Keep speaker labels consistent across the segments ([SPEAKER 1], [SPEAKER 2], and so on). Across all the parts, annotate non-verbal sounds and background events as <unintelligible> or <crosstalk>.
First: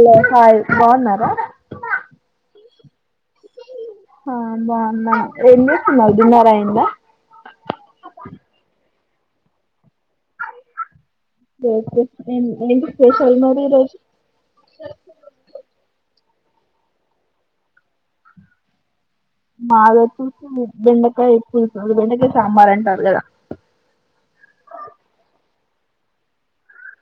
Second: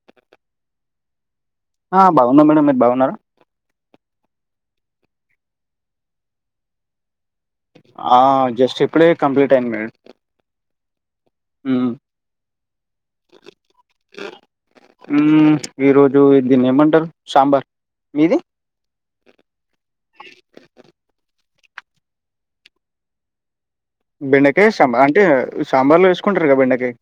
[SPEAKER 1] Hello hi బావున్నారా
[SPEAKER 2] ఆ బాగున్నా మేడం మీరు బాగున్నారా
[SPEAKER 1] ఆ బాగున్నా ఏం చేస్తున్నరు డిన్నారైంద
[SPEAKER 2] ఆ జస్ట్ ఇప్పుడే కంప్లీట్ అయ్యింది మేడ్
[SPEAKER 1] <unintelligible> ఏంటి స్పెషల్ మరి ఈరోజు
[SPEAKER 2] డు దీన్ని ఏమంటరు సాంబార్ మీది
[SPEAKER 1] మాదోచ్చేసి బెండకాయ పులుసు అది బెండకాయ సాంబార్ అంటారు కదా
[SPEAKER 2] బెండకాయ సాంబ అంటే సాంబార్లో వేసుకుంటారు కదా బెండకాయ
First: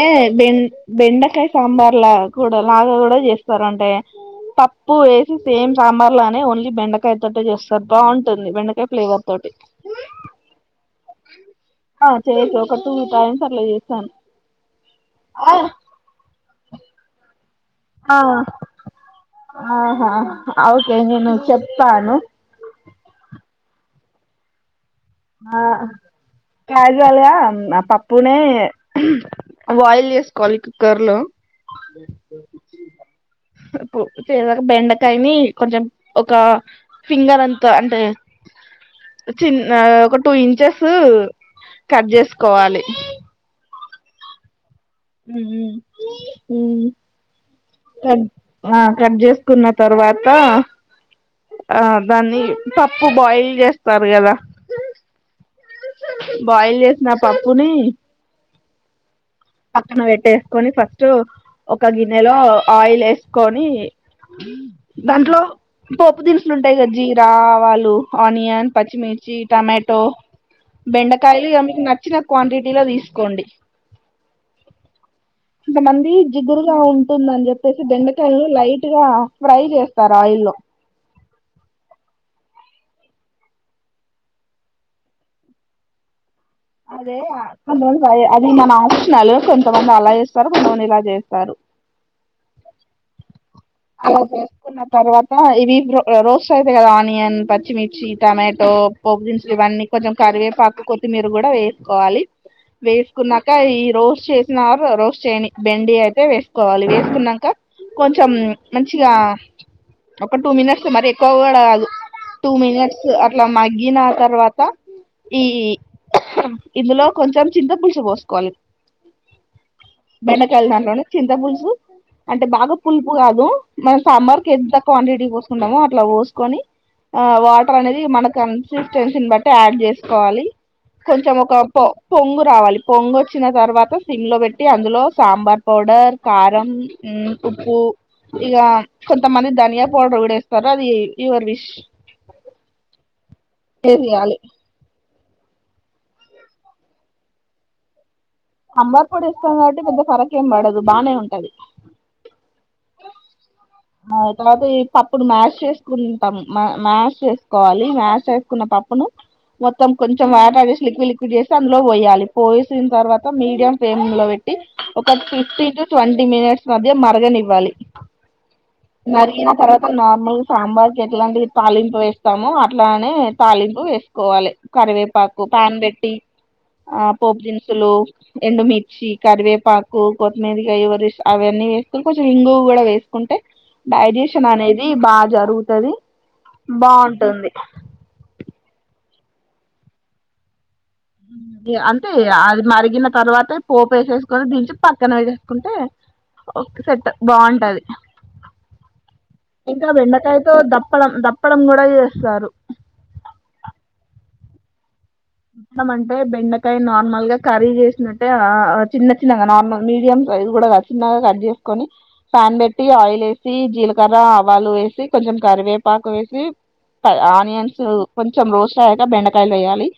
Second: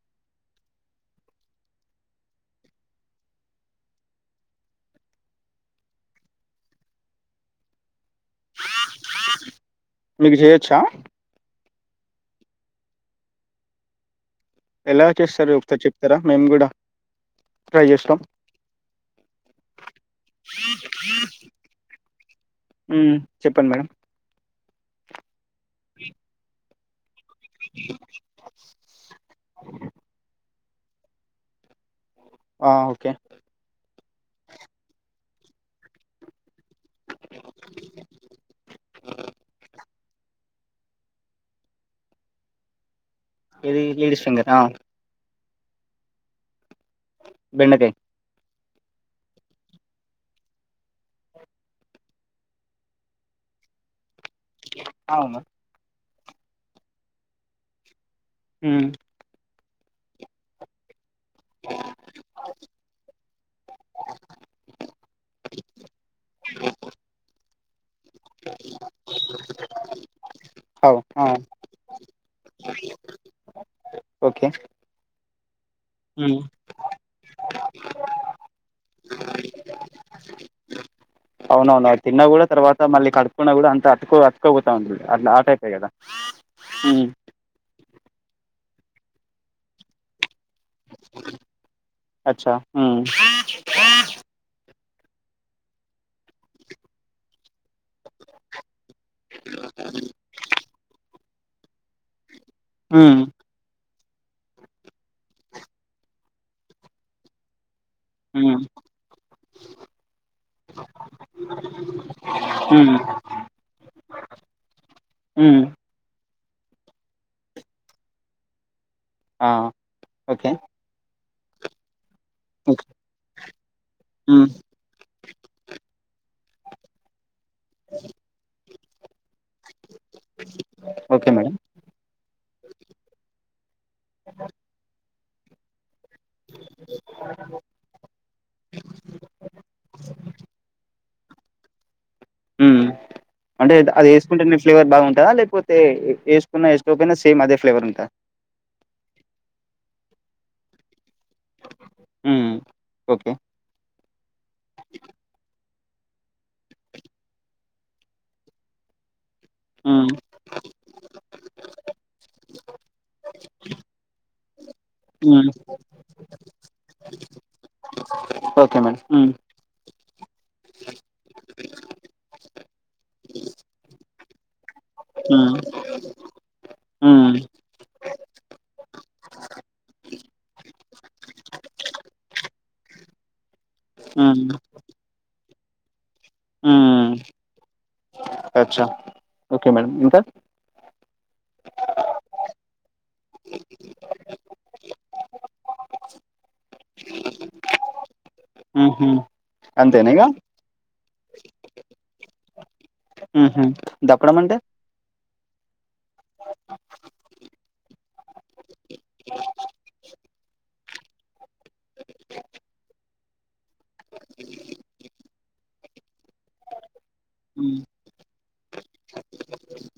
[SPEAKER 1] ఏ బెం బెండకాయ సాంబార్ లా కూడా లాగా కూడా చేస్తారు అంటే పప్పు వేసి సేమ్ సాంబార్ లానే ఓన్లీ బెండకాయ తోటే చేస్తారు బాగుంటుంది బెండకాయ ఫ్లేవర్ తో
[SPEAKER 2] మీకు చేయోచ్చా
[SPEAKER 1] ఆ చేయ్యోచ్చు ఒక టూ టైమ్స్ అట్లా చేసాను
[SPEAKER 2] ఎలా చేస్తారు ఒకసారి చెప్తారా మేం కూడా ట్రై
[SPEAKER 1] ఆ,
[SPEAKER 2] చేస్తం
[SPEAKER 1] ఆహా అ ఓకే నేను చెప్తాను
[SPEAKER 2] ఉమ్ చెప్పండి మేడ్
[SPEAKER 1] ఆ క్యాజ్వల్గా అమ్ ఆ పప్పునే బాయిల్ చేసుకోవాలి కుక్కర్లో
[SPEAKER 2] ఆ ఓకే
[SPEAKER 1] పు <unintelligible> బెండకాయని కొంచెం ఒక ఫింగర్ అంతా అంటే చిన్నా ఒక టూ ఇంచెస్ కట్ చేసుకోవాలి
[SPEAKER 2] ఏది లేడీస్ ఫింగర్ని ఆ
[SPEAKER 1] ఉమ్ మ్ ఉమ్
[SPEAKER 2] బెండకాయ్
[SPEAKER 1] కట్ ఆ కట్ చేసుకున్న తర్వాత ఆ దాన్ని పప్పు బాయిల్ చేస్తారు కదా
[SPEAKER 2] అవును
[SPEAKER 1] బాయిల్ చేసిన పప్పుని
[SPEAKER 2] ఉమ్
[SPEAKER 1] పక్కన పెట్టేసుకొని ఫస్ట్ ఒక గిన్నెలో ఆయిల్ ఏసుకొని దాంట్లో పోపు దినుసులు ఉంటాయి గా జీరా ఆవాలు ఆనియన్, పచ్చిమిర్చి, టామాటో
[SPEAKER 2] అవు ఆ
[SPEAKER 1] బెండకాయలు ఇగ మీకు నచ్చిన క్వాంటిటీలో తీసుకోండి
[SPEAKER 2] ఓకే
[SPEAKER 1] కొంతమంది
[SPEAKER 2] మ్మ్
[SPEAKER 1] జిగురుగా ఉంటుందని చెప్పేసి బెండకాయల్ను లైట్ ట్గా ఫ్రై చేస్తారు ఆయిల్లో
[SPEAKER 2] అవునవును అది తిన్నా కూడా తర్వాత మళ్ళీ కడుకున్నా కూడా అంత అటుకో అతుక్కపోతా ఉంది అట్ల ఆ టైపే కదా మ్మ్
[SPEAKER 1] అదే కొంతమందికి అది మన ఆప్షనల్ కొంతమందాల తారు కొంతమంది ఇలా చేస్తారు,
[SPEAKER 2] అచ్చా మ్మ్
[SPEAKER 1] చేసుకున్న తర్వాత ఇవి రో రోస్ట్ అయితై కదా ఆనియన్, పచ్చిమిర్చి టమాటో పోపుదినుసులు ఇవన్నీ కొంచెం కరివేపాకు కొత్తిమీరు కూడా వేసుకోవాలి
[SPEAKER 2] మ్మ్
[SPEAKER 1] వేసుకున్నాక ఈ రోస్ చేసినారు రోస్ట్ చేయని బెండి అయితే వేసుకోవాలి వేసుకున్నంక కొంచెం
[SPEAKER 2] మ్మ్
[SPEAKER 1] మంచిగా ఒక టూ మినిట్స్ మరి ఎక్కువ కూడా కాదు టూ
[SPEAKER 2] మ్మ్
[SPEAKER 1] మినిట్స్ అట్ల మగ్గిన తర్వాత ఈ
[SPEAKER 2] మ్మ్
[SPEAKER 1] ఇందులో కొంచెం చింత పులుసు పోసుకోవాలి
[SPEAKER 2] ఆ ఓకే
[SPEAKER 1] బెండకాయల దాంట్లోనే చింత పులుసు, అంటే బాగా
[SPEAKER 2] ఓకే.
[SPEAKER 1] పులుపు కాదు మనం సాంబార్
[SPEAKER 2] హ్మ్
[SPEAKER 1] కి ఎంత క్వాంటిటీ పోసుకుంటామో ఇట్లా పోసుకొని ఆ వాటర్ అనేది మన కన్సిస్టెన్సీని బట్టి ఆడ్ చేసుకోవాలి
[SPEAKER 2] ఓకే
[SPEAKER 1] కొంచం
[SPEAKER 2] మేడం
[SPEAKER 1] ఒక పొంగు రావాలి పొంగు ఒచ్చిన తర్వాత సిమ్ లో పెట్టి అందులో సాంబార్ పౌడర్ కారం ఉమ్ ఉప్పు ఇగ కొంతమంది ధనియా పౌడర్ కూడా ఏస్తరు అది యువర్ విష్
[SPEAKER 2] ఉమ్ అంటే అది
[SPEAKER 1] వేయాలి
[SPEAKER 2] ఏసుకుంటేనే ఫ్లేవర్ బాగుంటదా లేకపో తే వేసుకున్నా ఏసుకోకపోయినా సేమ్ అదే ఫ్లేవర్ ఉంటదా
[SPEAKER 1] సాంబార్ పొడి ఏస్తం కాబట్టి పెద్ద ఫరక్ ఏం బడదు బానే ఉం
[SPEAKER 2] ఊమ్ ఓకే
[SPEAKER 1] ఆ తర్వాత ఈ పప్పును మ్యాష్ చేసుకుంటము మ మ్యాష్ చేసుకోవాలి మ్యాష్ చేసుకున్న పప్పును మొత్తం
[SPEAKER 2] హ్మ్
[SPEAKER 1] కొంచెం వాటర్ ఏసీ లిక్విడ్ లిక్విడ్ చేసి అందులో పొయ్యాలి పోసిన తర్వాత మీడియం ఫ్లేమ్ లో పెట్టి ఒక
[SPEAKER 2] హ్మ్
[SPEAKER 1] ఫిఫ్టీన్ టు ట్వంటీ మినిట్స్ మధ్య మరగనివ్వాలి
[SPEAKER 2] <inaudible>
[SPEAKER 1] మరిగిన తర్వాత నార్మల్ సాంబార్కి ఎట్లాంటి తాలింపు వేస్తామో అట్లానే తాలింపు వేస్ కోవాలి కరివేపాకు
[SPEAKER 2] హ్మ్
[SPEAKER 1] ప్యాన్ బెట్టి ఆ
[SPEAKER 2] హ్మ్
[SPEAKER 1] పోపు దినుసులు ఎండుమిర్చి కరివేపాకు కొత్తిమీరిగ యువర్ విష్ వేసుకుని కొంచెం ఇంగువ గుడా వేసుకుంటే
[SPEAKER 2] హ్మ్
[SPEAKER 1] డైజెషన్ అనేది బా జరుగుతుది
[SPEAKER 2] హ్మ్
[SPEAKER 1] బాగుంటుంది
[SPEAKER 2] అచ్చా ఓకే మేడం ఇంకా
[SPEAKER 1] అంటే అది మరిగిన తర్వాత పోపు ఏసేసుకొని దించి పక్కన వేసేసుకుంటే ఒకే సెట్ బాగుంటది
[SPEAKER 2] హ్మ్ హు
[SPEAKER 1] ఇంకా
[SPEAKER 2] అంతేనా ఇగ
[SPEAKER 1] బెండకాయతో దప్పడం దప్పడం కూడా చేస్తారు
[SPEAKER 2] ఉహు దప్పడం అంటే
[SPEAKER 1] డం అంటే బెండకాయ నార్మల్ గా కర్రీ చేసినట్టే ఆ చిన్న చిన్నగా నార్మల్ మీడియం ఇది కూడాగా చిన్నగా కట్ చేసుకొని ప్యాన్ పెట్టి ఆయిల్ వే సీ జీలకర్ర ఆవాలు వేసి కొంచెం కరివేపాకు వే ఊ
[SPEAKER 2] హ్మ్
[SPEAKER 1] ఆనియన్స్ కొంచెం రోస్ట్ అయ్యాక బెండకాయలు వేయాలి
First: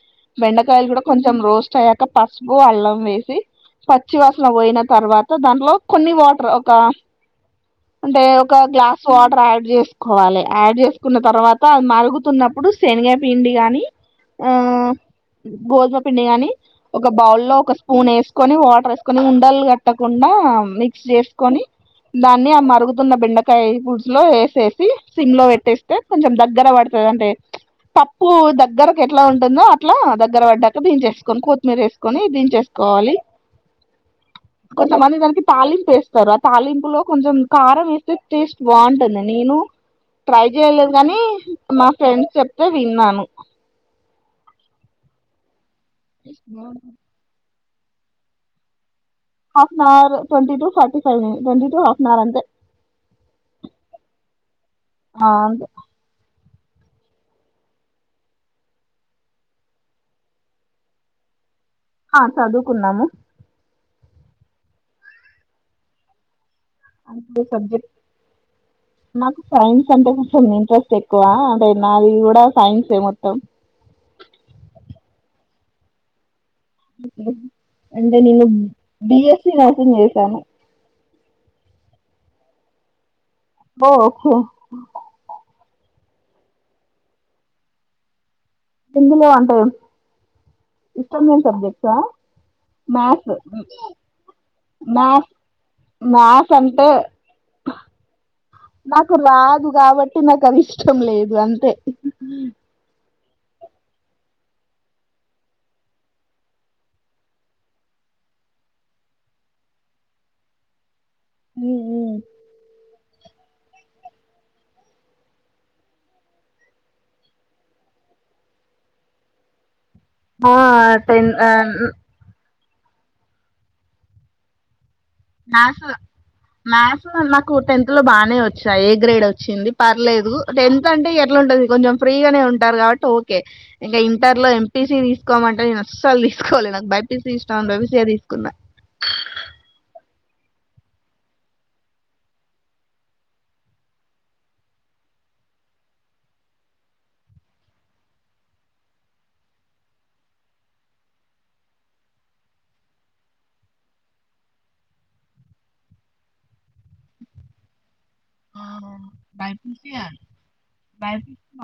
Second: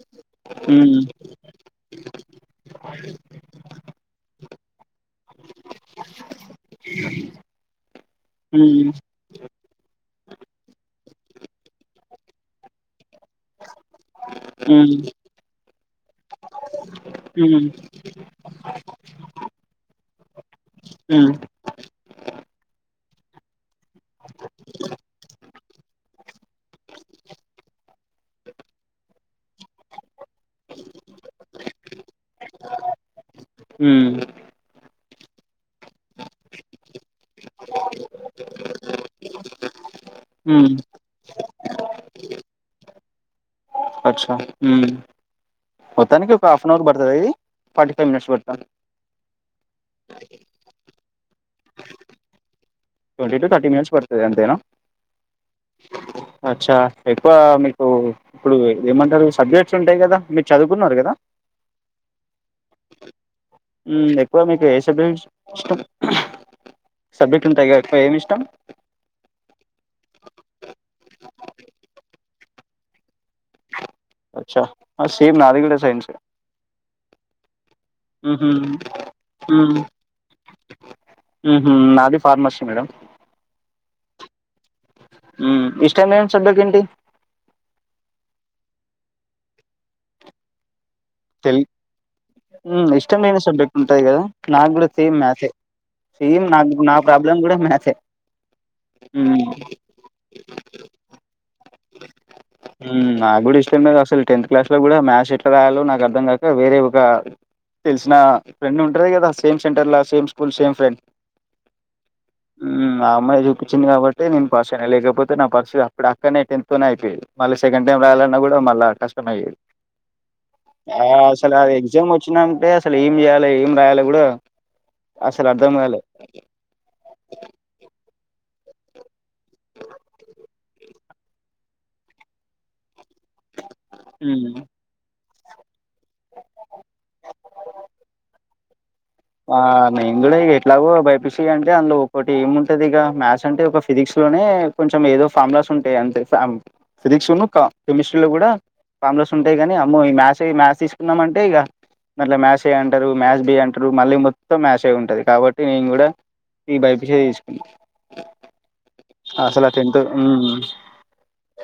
[SPEAKER 1] బెండకాయలు
[SPEAKER 2] హ్మ్
[SPEAKER 1] కూడా కొంచెం రోస్ట్ అయ్యాక పసుపు అల్లం వేసి పచ్చివాసన పోయిన తర్వాత దాంట్లో కొన్ని వాటర్ ఒక అంటే ఒక
[SPEAKER 2] హ్మ్
[SPEAKER 1] గ్లాస్ వాటర్ ఆడ్ చేసుకోవాలె ఆడ్ చే సుకున్న తర్వాత అ మరుగుతున్నప్పుడు శనగపిండి గాని ఆ
[SPEAKER 2] హ్మ్
[SPEAKER 1] గోధుమ పిండి గాని ఒక బౌల్లో
[SPEAKER 2] హ్మ్
[SPEAKER 1] ఒక స్పూన్ వేసుకొని వాటర్ ఏసుకొని ఉండలు కట్టకుండా మిక్స్
[SPEAKER 2] హ్మ్
[SPEAKER 1] చేసుకొని దాన్ని ఆ మరు రుగుతున్న బెండకాయ పులుసు లో వేసేసి సిమ్ లో పెట్టేస్తే కొంచెం దగ్గర పడుతది అంటే పప్పు దగ్గరకు ఎట్లా ఉంటుందో అట్లా దగ్గర పడ్డాక దించేసుకొని కొత్తిమీర ఏసుకొని దించేసుకోవాలి
[SPEAKER 2] హ్మ్
[SPEAKER 1] మళ్ళీ దానికి తాలింపు వేస్తారు ఆ తాలింపులో కొంచెం కారం ఏస్తే టేస్ట్ బాగుంటుంది నేను ట్రై
[SPEAKER 2] హ్మ్.
[SPEAKER 1] చేయలేదు కానీ మా ఫ్రెండ్స్ చెప్తే విన్నాను
[SPEAKER 2] అచ్చ మొత్తానికి ఒక హాఫ్ ఆన్ అవర్ పడతది ఇది ఫోర్టీ ఫైవ్ మినిట్స్ పడతా
[SPEAKER 1] half an hour twenty two forty five twenty two half an hour అంతే
[SPEAKER 2] ట్వంటీ టు థర్టీ మనిట్స్ బతది అంతేనా అచ్చా ఎక్కువ మీకు ఇప్పుడు ఏమంటారు సబ్జెక్ట్స్ ఉంటాయి కదా మీరు చదువుకున్నారు కదా
[SPEAKER 1] ఆ చదువుకున్నాము
[SPEAKER 2] ఎక్కువ మీకు ఏ సబ్జెక్ట్ ఇష్టం సబ్జెక్ట్ ఉంటాయి ఎక్కువ ఏమి ఇష్టం
[SPEAKER 1] నాకు సైన్స్ అంటే కొంచెం ఇంట్రెస్ట్ ఎక్కువ అంటే నాది కూడా సైన్స్ ఏ మొత్తం
[SPEAKER 2] అచ్ఛా సేమ్ నాది కూడా సైన్స్ ఏ
[SPEAKER 1] అంటే నేను బిఎస్సీ నర్సింగ్ చేసాను
[SPEAKER 2] ఊహు నాది ఫార్మసీ మేడం
[SPEAKER 1] ఓహో
[SPEAKER 2] ఉమ్ ఇష్టం లేని సబ్జెక్ట్ ఏంటి
[SPEAKER 1] హిందీలో అంటే ఇష్టమైన సబ్జెక్ట్సా
[SPEAKER 2] హ్మ్
[SPEAKER 1] మ్యాథ్స్
[SPEAKER 2] ఇష్టమైన సబ్జెక్ట్స్ ఉంటాయి కదా నాకు కూడా సేమ్
[SPEAKER 1] మ్యాథ్స్
[SPEAKER 2] మ్యాథ్సే సేమ్
[SPEAKER 1] మ్యాథ్స్
[SPEAKER 2] నాకు
[SPEAKER 1] అంటే
[SPEAKER 2] నా ప్రాబ్లం కూడా మ్యాచే
[SPEAKER 1] నాకు రాదు కాబట్టి నాకు అది ఇష్టం లేదు అంతే
[SPEAKER 2] హ్మ్ నాకు కూడా ఇష్టం లేదు అసలు టెన్త్ క్లాస్ లో కూడా మ్యాథ్స్ ఎట్లా రాయాలో నాకు అర్థం కాక వేరే ఒక తెలిసిన ఫ్రెండ్ ఉంటారు కదా సేమ్ సెంటర్ ల సేమ్ స్కూల్ సేమ్ ఫ్రెండ్ ఊ ఆ అమ్మాయి చూపిచ్చింది కాబట్టే నేను పాస్ అయినా లేకపోతే నా పర్సి అక్కడ క్కడనే టెన్త్ తోనే అయిపోయేది మళ్ళ సెకండ్ టైం రాయాలన్నా కూడా మళ్ళా కష్టం అయ్యేది ఆ
[SPEAKER 1] టెన్
[SPEAKER 2] అసలు ఎగ్జామ్ వచ్చినంటే అసలు ఏం చేయాలి ఏం రాయాలి కూడా అసలు అర్థం
[SPEAKER 1] మ్యాథ్స్
[SPEAKER 2] కాలే
[SPEAKER 1] మ్యాథ్స్ నాకు టెన్త్ లో బా నే వచ్చాయి ఏ గ్రేడ్ వచ్చింది పర్లేదు టెన్త్ అంటే ఎట్లా ఉంటంది కొంచెం ఫ్రీగానే ఉంటారు కాబట్టి ఓ కే ఇంకా ఇంటర్ లో
[SPEAKER 2] మ్మ్
[SPEAKER 1] ఎం పీ సి తీస్ కోమంటే నేను అసలు తీసుకోలే నాకు బై పి సీ ఇష్టం అని బై పి సీ యే తీసుకున్నా
[SPEAKER 2] ఆ నేను కూడా ఇగ ఎట్లాగో బై పి సి అంటే అందులో ఒక్కటి ఏముటదిగ మ్యాథ్స్ అంటే ఒక ఫిజిక్స్ లోనే కొంచెం ఏదో ఫార్ములాస్ ఉంటాయి అంతే ఫామ్ ఫిజిక్స్ లోనూ కా కెమిస్ట్రీ లో కూడా ఫామ్ లాస్ ఉంటాయి కానీ అమ్మో ఈ మ్యాథ్స్ ఏ మాథ్స్ తీసుకున్నాము అంటే ఇగ అట్ల మ్యాథ్స్ ఏ అంటారు మ్యాథస్ బి అంట టరు మళ్ళీ మొత్తం మ్యాథ్స్ ఏ ఉంటది కాబట్టి నేను కూడా ఈ బై పి సీ యే తీసుకున్నా
[SPEAKER 1] <inaudible>
[SPEAKER 2] అసలు ఆ టెన్త్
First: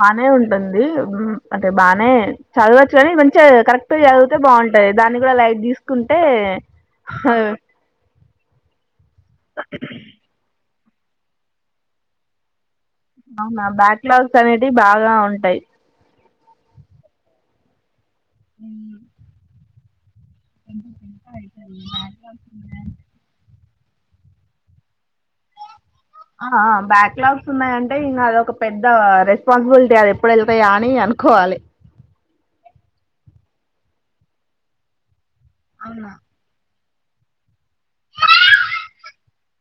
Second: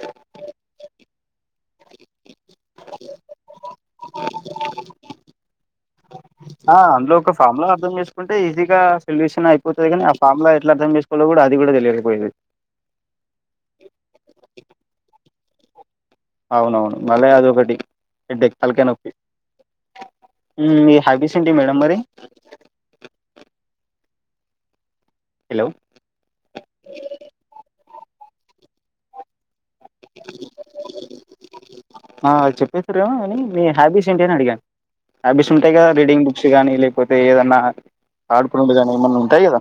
[SPEAKER 1] బానే ఉంటుంది ఉమ్ అంటే బానే చదవచ్చు కానీ మంచిగ కరెక్ట్ గా చదివితే బావుంటాయి దాన్ని కూడా లైట్ తీసు
[SPEAKER 2] ఆ అందులో ఒక ఫామ్ లా అర్థం చేసుకుంటే ఈజీగా సొల్యూషన్ అయిపోతాది కానీ ఆ ఫామ్లా ట్లా అర్థం చేసుకోవాలో కూడా అది కూడా తెలియకపోయింది
[SPEAKER 1] అవునా బ్యాక్లాగ్స్ అనేటివి బాగా ఉంటాయి
[SPEAKER 2] అవునవును మళ్ళీ అదొకటి హెడ్డేక్ తలకాయ నొప్పి మీ హ్యాబీస్ ఏంటి మేడం మరి
[SPEAKER 1] <inaudible>
[SPEAKER 2] హెలో
[SPEAKER 1] ఆ ఆ బ్యాక్ లాగ్స్ ఉన్నాయంటే ఇంక అదొక పెద్ద రెస్ స్పాన్సిబిలిటీ అది ఎప్పుడు వెళ్తాయా అని అనుకోవాలి
[SPEAKER 2] సరేమో అని మీ హ్యాబీస్ ఏంటి అని అడిగాను హ్యాబీస్ ఉంటాయి కదా రీడింగ్ బుక్స్ గానీ లేక కాకపోతే ఏదన్నా ఆడుకునేది ఏమన్నా ఉంటాయి కదా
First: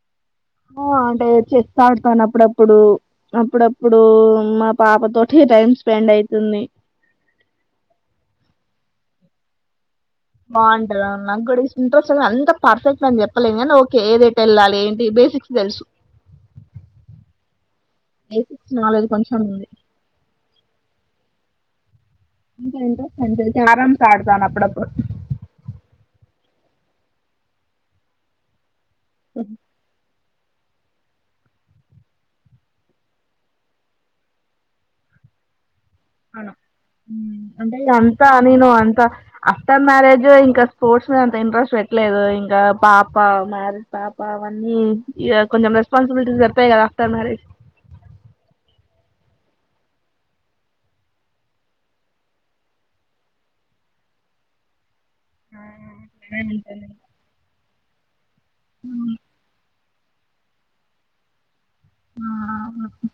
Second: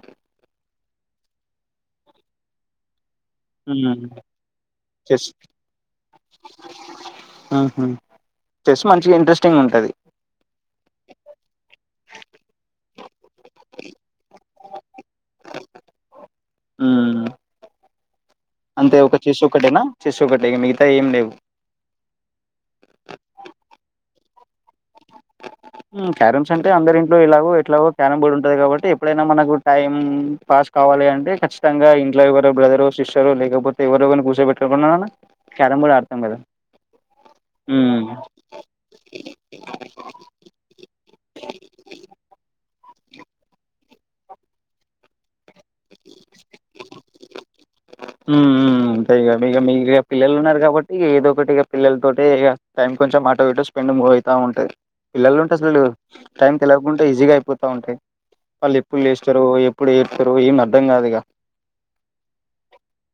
[SPEAKER 1] ఆ అంటే చెస్ ఆడుతాను అప్పుడప్పుడు అప్పుడప్పుడు
[SPEAKER 2] హ్మ్
[SPEAKER 1] మా పాప
[SPEAKER 2] చెస్
[SPEAKER 1] తోటి టైం స్పెండ్ అవుతుంది
[SPEAKER 2] ఊహూ చెస్ మంచిగా ఇంట్రెస్టింగ్ ఉంటది
[SPEAKER 1] బావుంటది అవును నాకు కూడా ఇంట్రెస్ట్ అని అంత పర్ఫెక్ట్ అని చెప్ చెప్పలేం గాని ఓకే ఎదెటు వెళ్ళాలి ఏంటి బేసిక్స్ తెలుసు
[SPEAKER 2] హ్మ్
[SPEAKER 1] బేసిక్స్
[SPEAKER 2] అంతే
[SPEAKER 1] నాలెడ్జ్
[SPEAKER 2] ఒక
[SPEAKER 1] కొంచెం
[SPEAKER 2] చెస్
[SPEAKER 1] ఉంది
[SPEAKER 2] ఒకటేనా చెస్ ఒకటే మిగతాయి ఏం లేవు
[SPEAKER 1] క్యారమ్స్ ఆడతాను అప్పుడప్పుడు
[SPEAKER 2] హ్మ్ క్యారమ్స్ అంటే అందరి ఇంట్లో ఎలాగో ఎట్లాగో క్యారమ్ బోర్డు ఉంటది కాబట్టి ఎప్పుడైనా మనకు
[SPEAKER 1] అవునా
[SPEAKER 2] టైం పాస్ కావాలి అంటే ఖచ్చితంగా ఇంట్లో ఎవరో బ్రదరో సిస్టరో లేకపోతే ఎవరువరిని కూసో పెట్టుకున్న క్యారం బోర్డ్ ఆడు
[SPEAKER 1] అను అంటె అంత నేను అంత అస్తమ మ్యారేజ్ ఇంకా స్పోర్ట్స్ మీద అంత ఇంట్రెస్ట్ పెట్టలేదు ఇంకా పాప పాప మ్యారేజ్ పాప అవన్నీ ఇగ కొంచెం రెస్పాన్సిబిలిటీస్ వత్తాయి కదా ఆఫ్టర్ మ్యారేజ్
[SPEAKER 2] హ్మ్ మ్మ్ అంతే ఇగ మీగ మీకు రేపు పిల్లలు ఉన్నారు కాబట్టి ఏదో ఒకటిగ పిల్లలతోటె ఇగ టైం కొంచెం ఆటో ఇటో స్పెండ్ మూవ్ అయితా ఉంటది పిల్లలు ఉంటే అసలు టైం తెలియకుండా ఈజీగా అయిపోతా ఉంటయి వాళ్ళు ఎప్పుడు లేస్తారో ఎప్ ఎప్పుడు ఏడుత్తరో ఏం అర్థం కాదిగా
[SPEAKER 1] ఆ ఆహా ఓ <unintelligible>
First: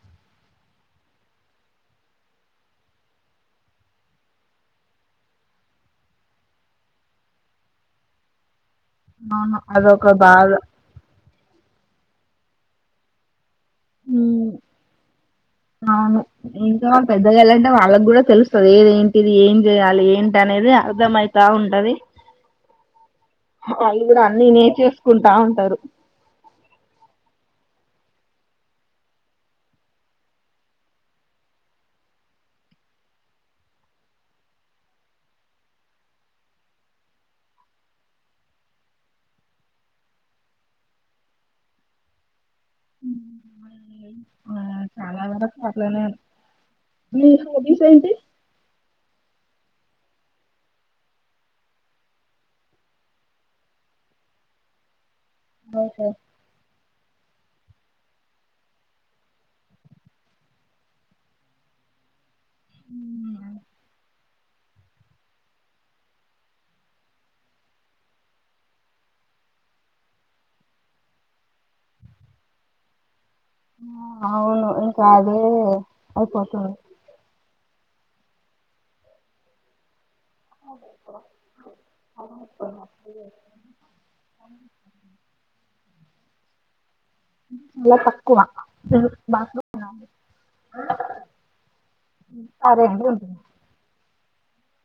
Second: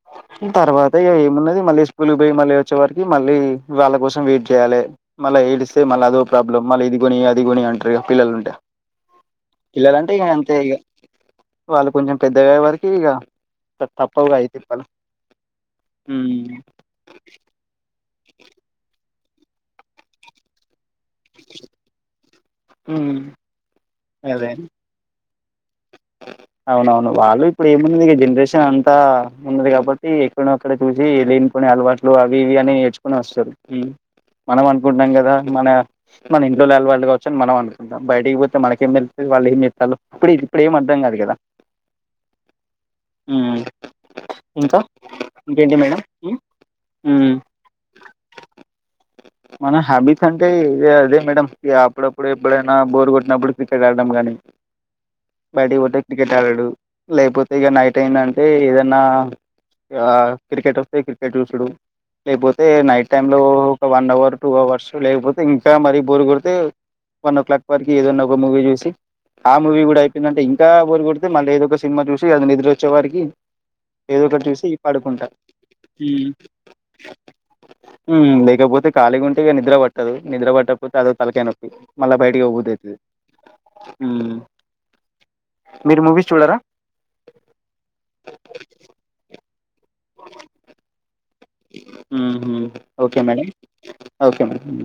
[SPEAKER 2] తర్వాత ఇగ ఏమున్నది మళ్ళీ స్కూల్ పోయి మళ్ళీ వచ్చే వరికి మళ్ళీ వాళ్ళ కోసం వెయిట్ చేయాలే మళ్ళ ఏడిస్తే మల్ల అదో ప్రాబ్లమ్ మళ్ళ ఇది గొని అది గోని అంటారు ఇగా పిల్లలు ఉంటే పిల్లలంటే
[SPEAKER 1] అదొక
[SPEAKER 2] ఇగ
[SPEAKER 1] బాధ
[SPEAKER 2] అంతే ఇగ వాళ్ళు కొంచెం పెద్దగయ్యే వరికి ఇగ తప్పవుగా యి తిప్పాలు
[SPEAKER 1] అవును ఇంకా పెద్దగా ఐయ్యిళ్ళు అంటే వాళ్ళకి కూడా తెలుస్తది ఏది ఏంటి ఇది ఏం చెయాలి ఏంటి అనేదే అర్థం అయితా ఉంటది
[SPEAKER 2] ఉమ్
[SPEAKER 1] వాళ్ళు కూడా అన్ని
[SPEAKER 2] అదే
[SPEAKER 1] నేర్చేసుకుంటా ఉంటరు
[SPEAKER 2] అవునవును వాళ్ళు ఇప్పుడు ఏమున్నది జనరేషన్ అంతా ఉన్నది కాబట్టి ఎక్కడో ఒక్కడ చూసి కొన్ని అలవాట్లు అవి ఇవి అన్ని నేర్చుకొని వస్తరు హు మనం అనుకుంటము కదా మన మన ఇంట్లోల అలవాటు కావచ్చని మనం అనుకుంటం బయటికి పోతే మనకేం తెలుత్తది ఈ వాళ్ల ఏం చేత్తాళ్లు ఇప్పుడు ఇది ఇప్పుడు ఏం అర్థం కాదు కదా ఉహు ఇంకా
[SPEAKER 1] చాలా వరకు
[SPEAKER 2] ఇంకేంటి మేడం
[SPEAKER 1] అట్లనే
[SPEAKER 2] ఉ
[SPEAKER 1] మీ హాబీస్ ఏంటి
[SPEAKER 2] మన హ్యాబిట్స్ అంటే ఇగ అదే మేడం ఇగ అప్పుడప్పుడు ఎప్పుడైనా బోర్ కొట్టినప్పుడు క్రికెట్ ఆడటం కానీ బయటకి పోతే క్రికెట్ ఆడుడు లేకపోతే ఇగ నైట్ అయిందంటే ఏదన్నా ఇగ క్రికెట్ వస్తే క్రికెట్ చూసుడు లేకపోతే నైట్ టైమ్ లో ఒక వన్ అవర్ టూ అవర్స్ లేకపోతే ఇంకా మరీ బోరు కొడితే వన్ ఓ క్లాక్ వరకి ఏదన్నా ఒక మూవీ చూసి ఆ మూవీ గుడా దంటే ఇంకా బోరు కొడితే మళ్ళీ ఏదో ఒక సినిమా చూసి అది నిద్ర వచ్చే వరికి ఏదో ఒకటి చూసి
[SPEAKER 1] అవును ఇంకా
[SPEAKER 2] పాడుకుంటా
[SPEAKER 1] అదే
[SPEAKER 2] హు
[SPEAKER 1] అయిపోతుంది
[SPEAKER 2] హు లేకపోతే ఖాళీగుంటె ఇగ నిద్ర పట్ట పట్టదు నిద్ర పట్టకపోతే అదొ ఓ తలకాయ నొప్పి మళ్ళా బయటికి పో బుద్ధి అయితది హు మీరు మూవీస్ చూడరా
[SPEAKER 1] చాలా తక్కువ <unintelligible> ఆహా
[SPEAKER 2] ఉహు ఓకే మేడం ఓకే మేడం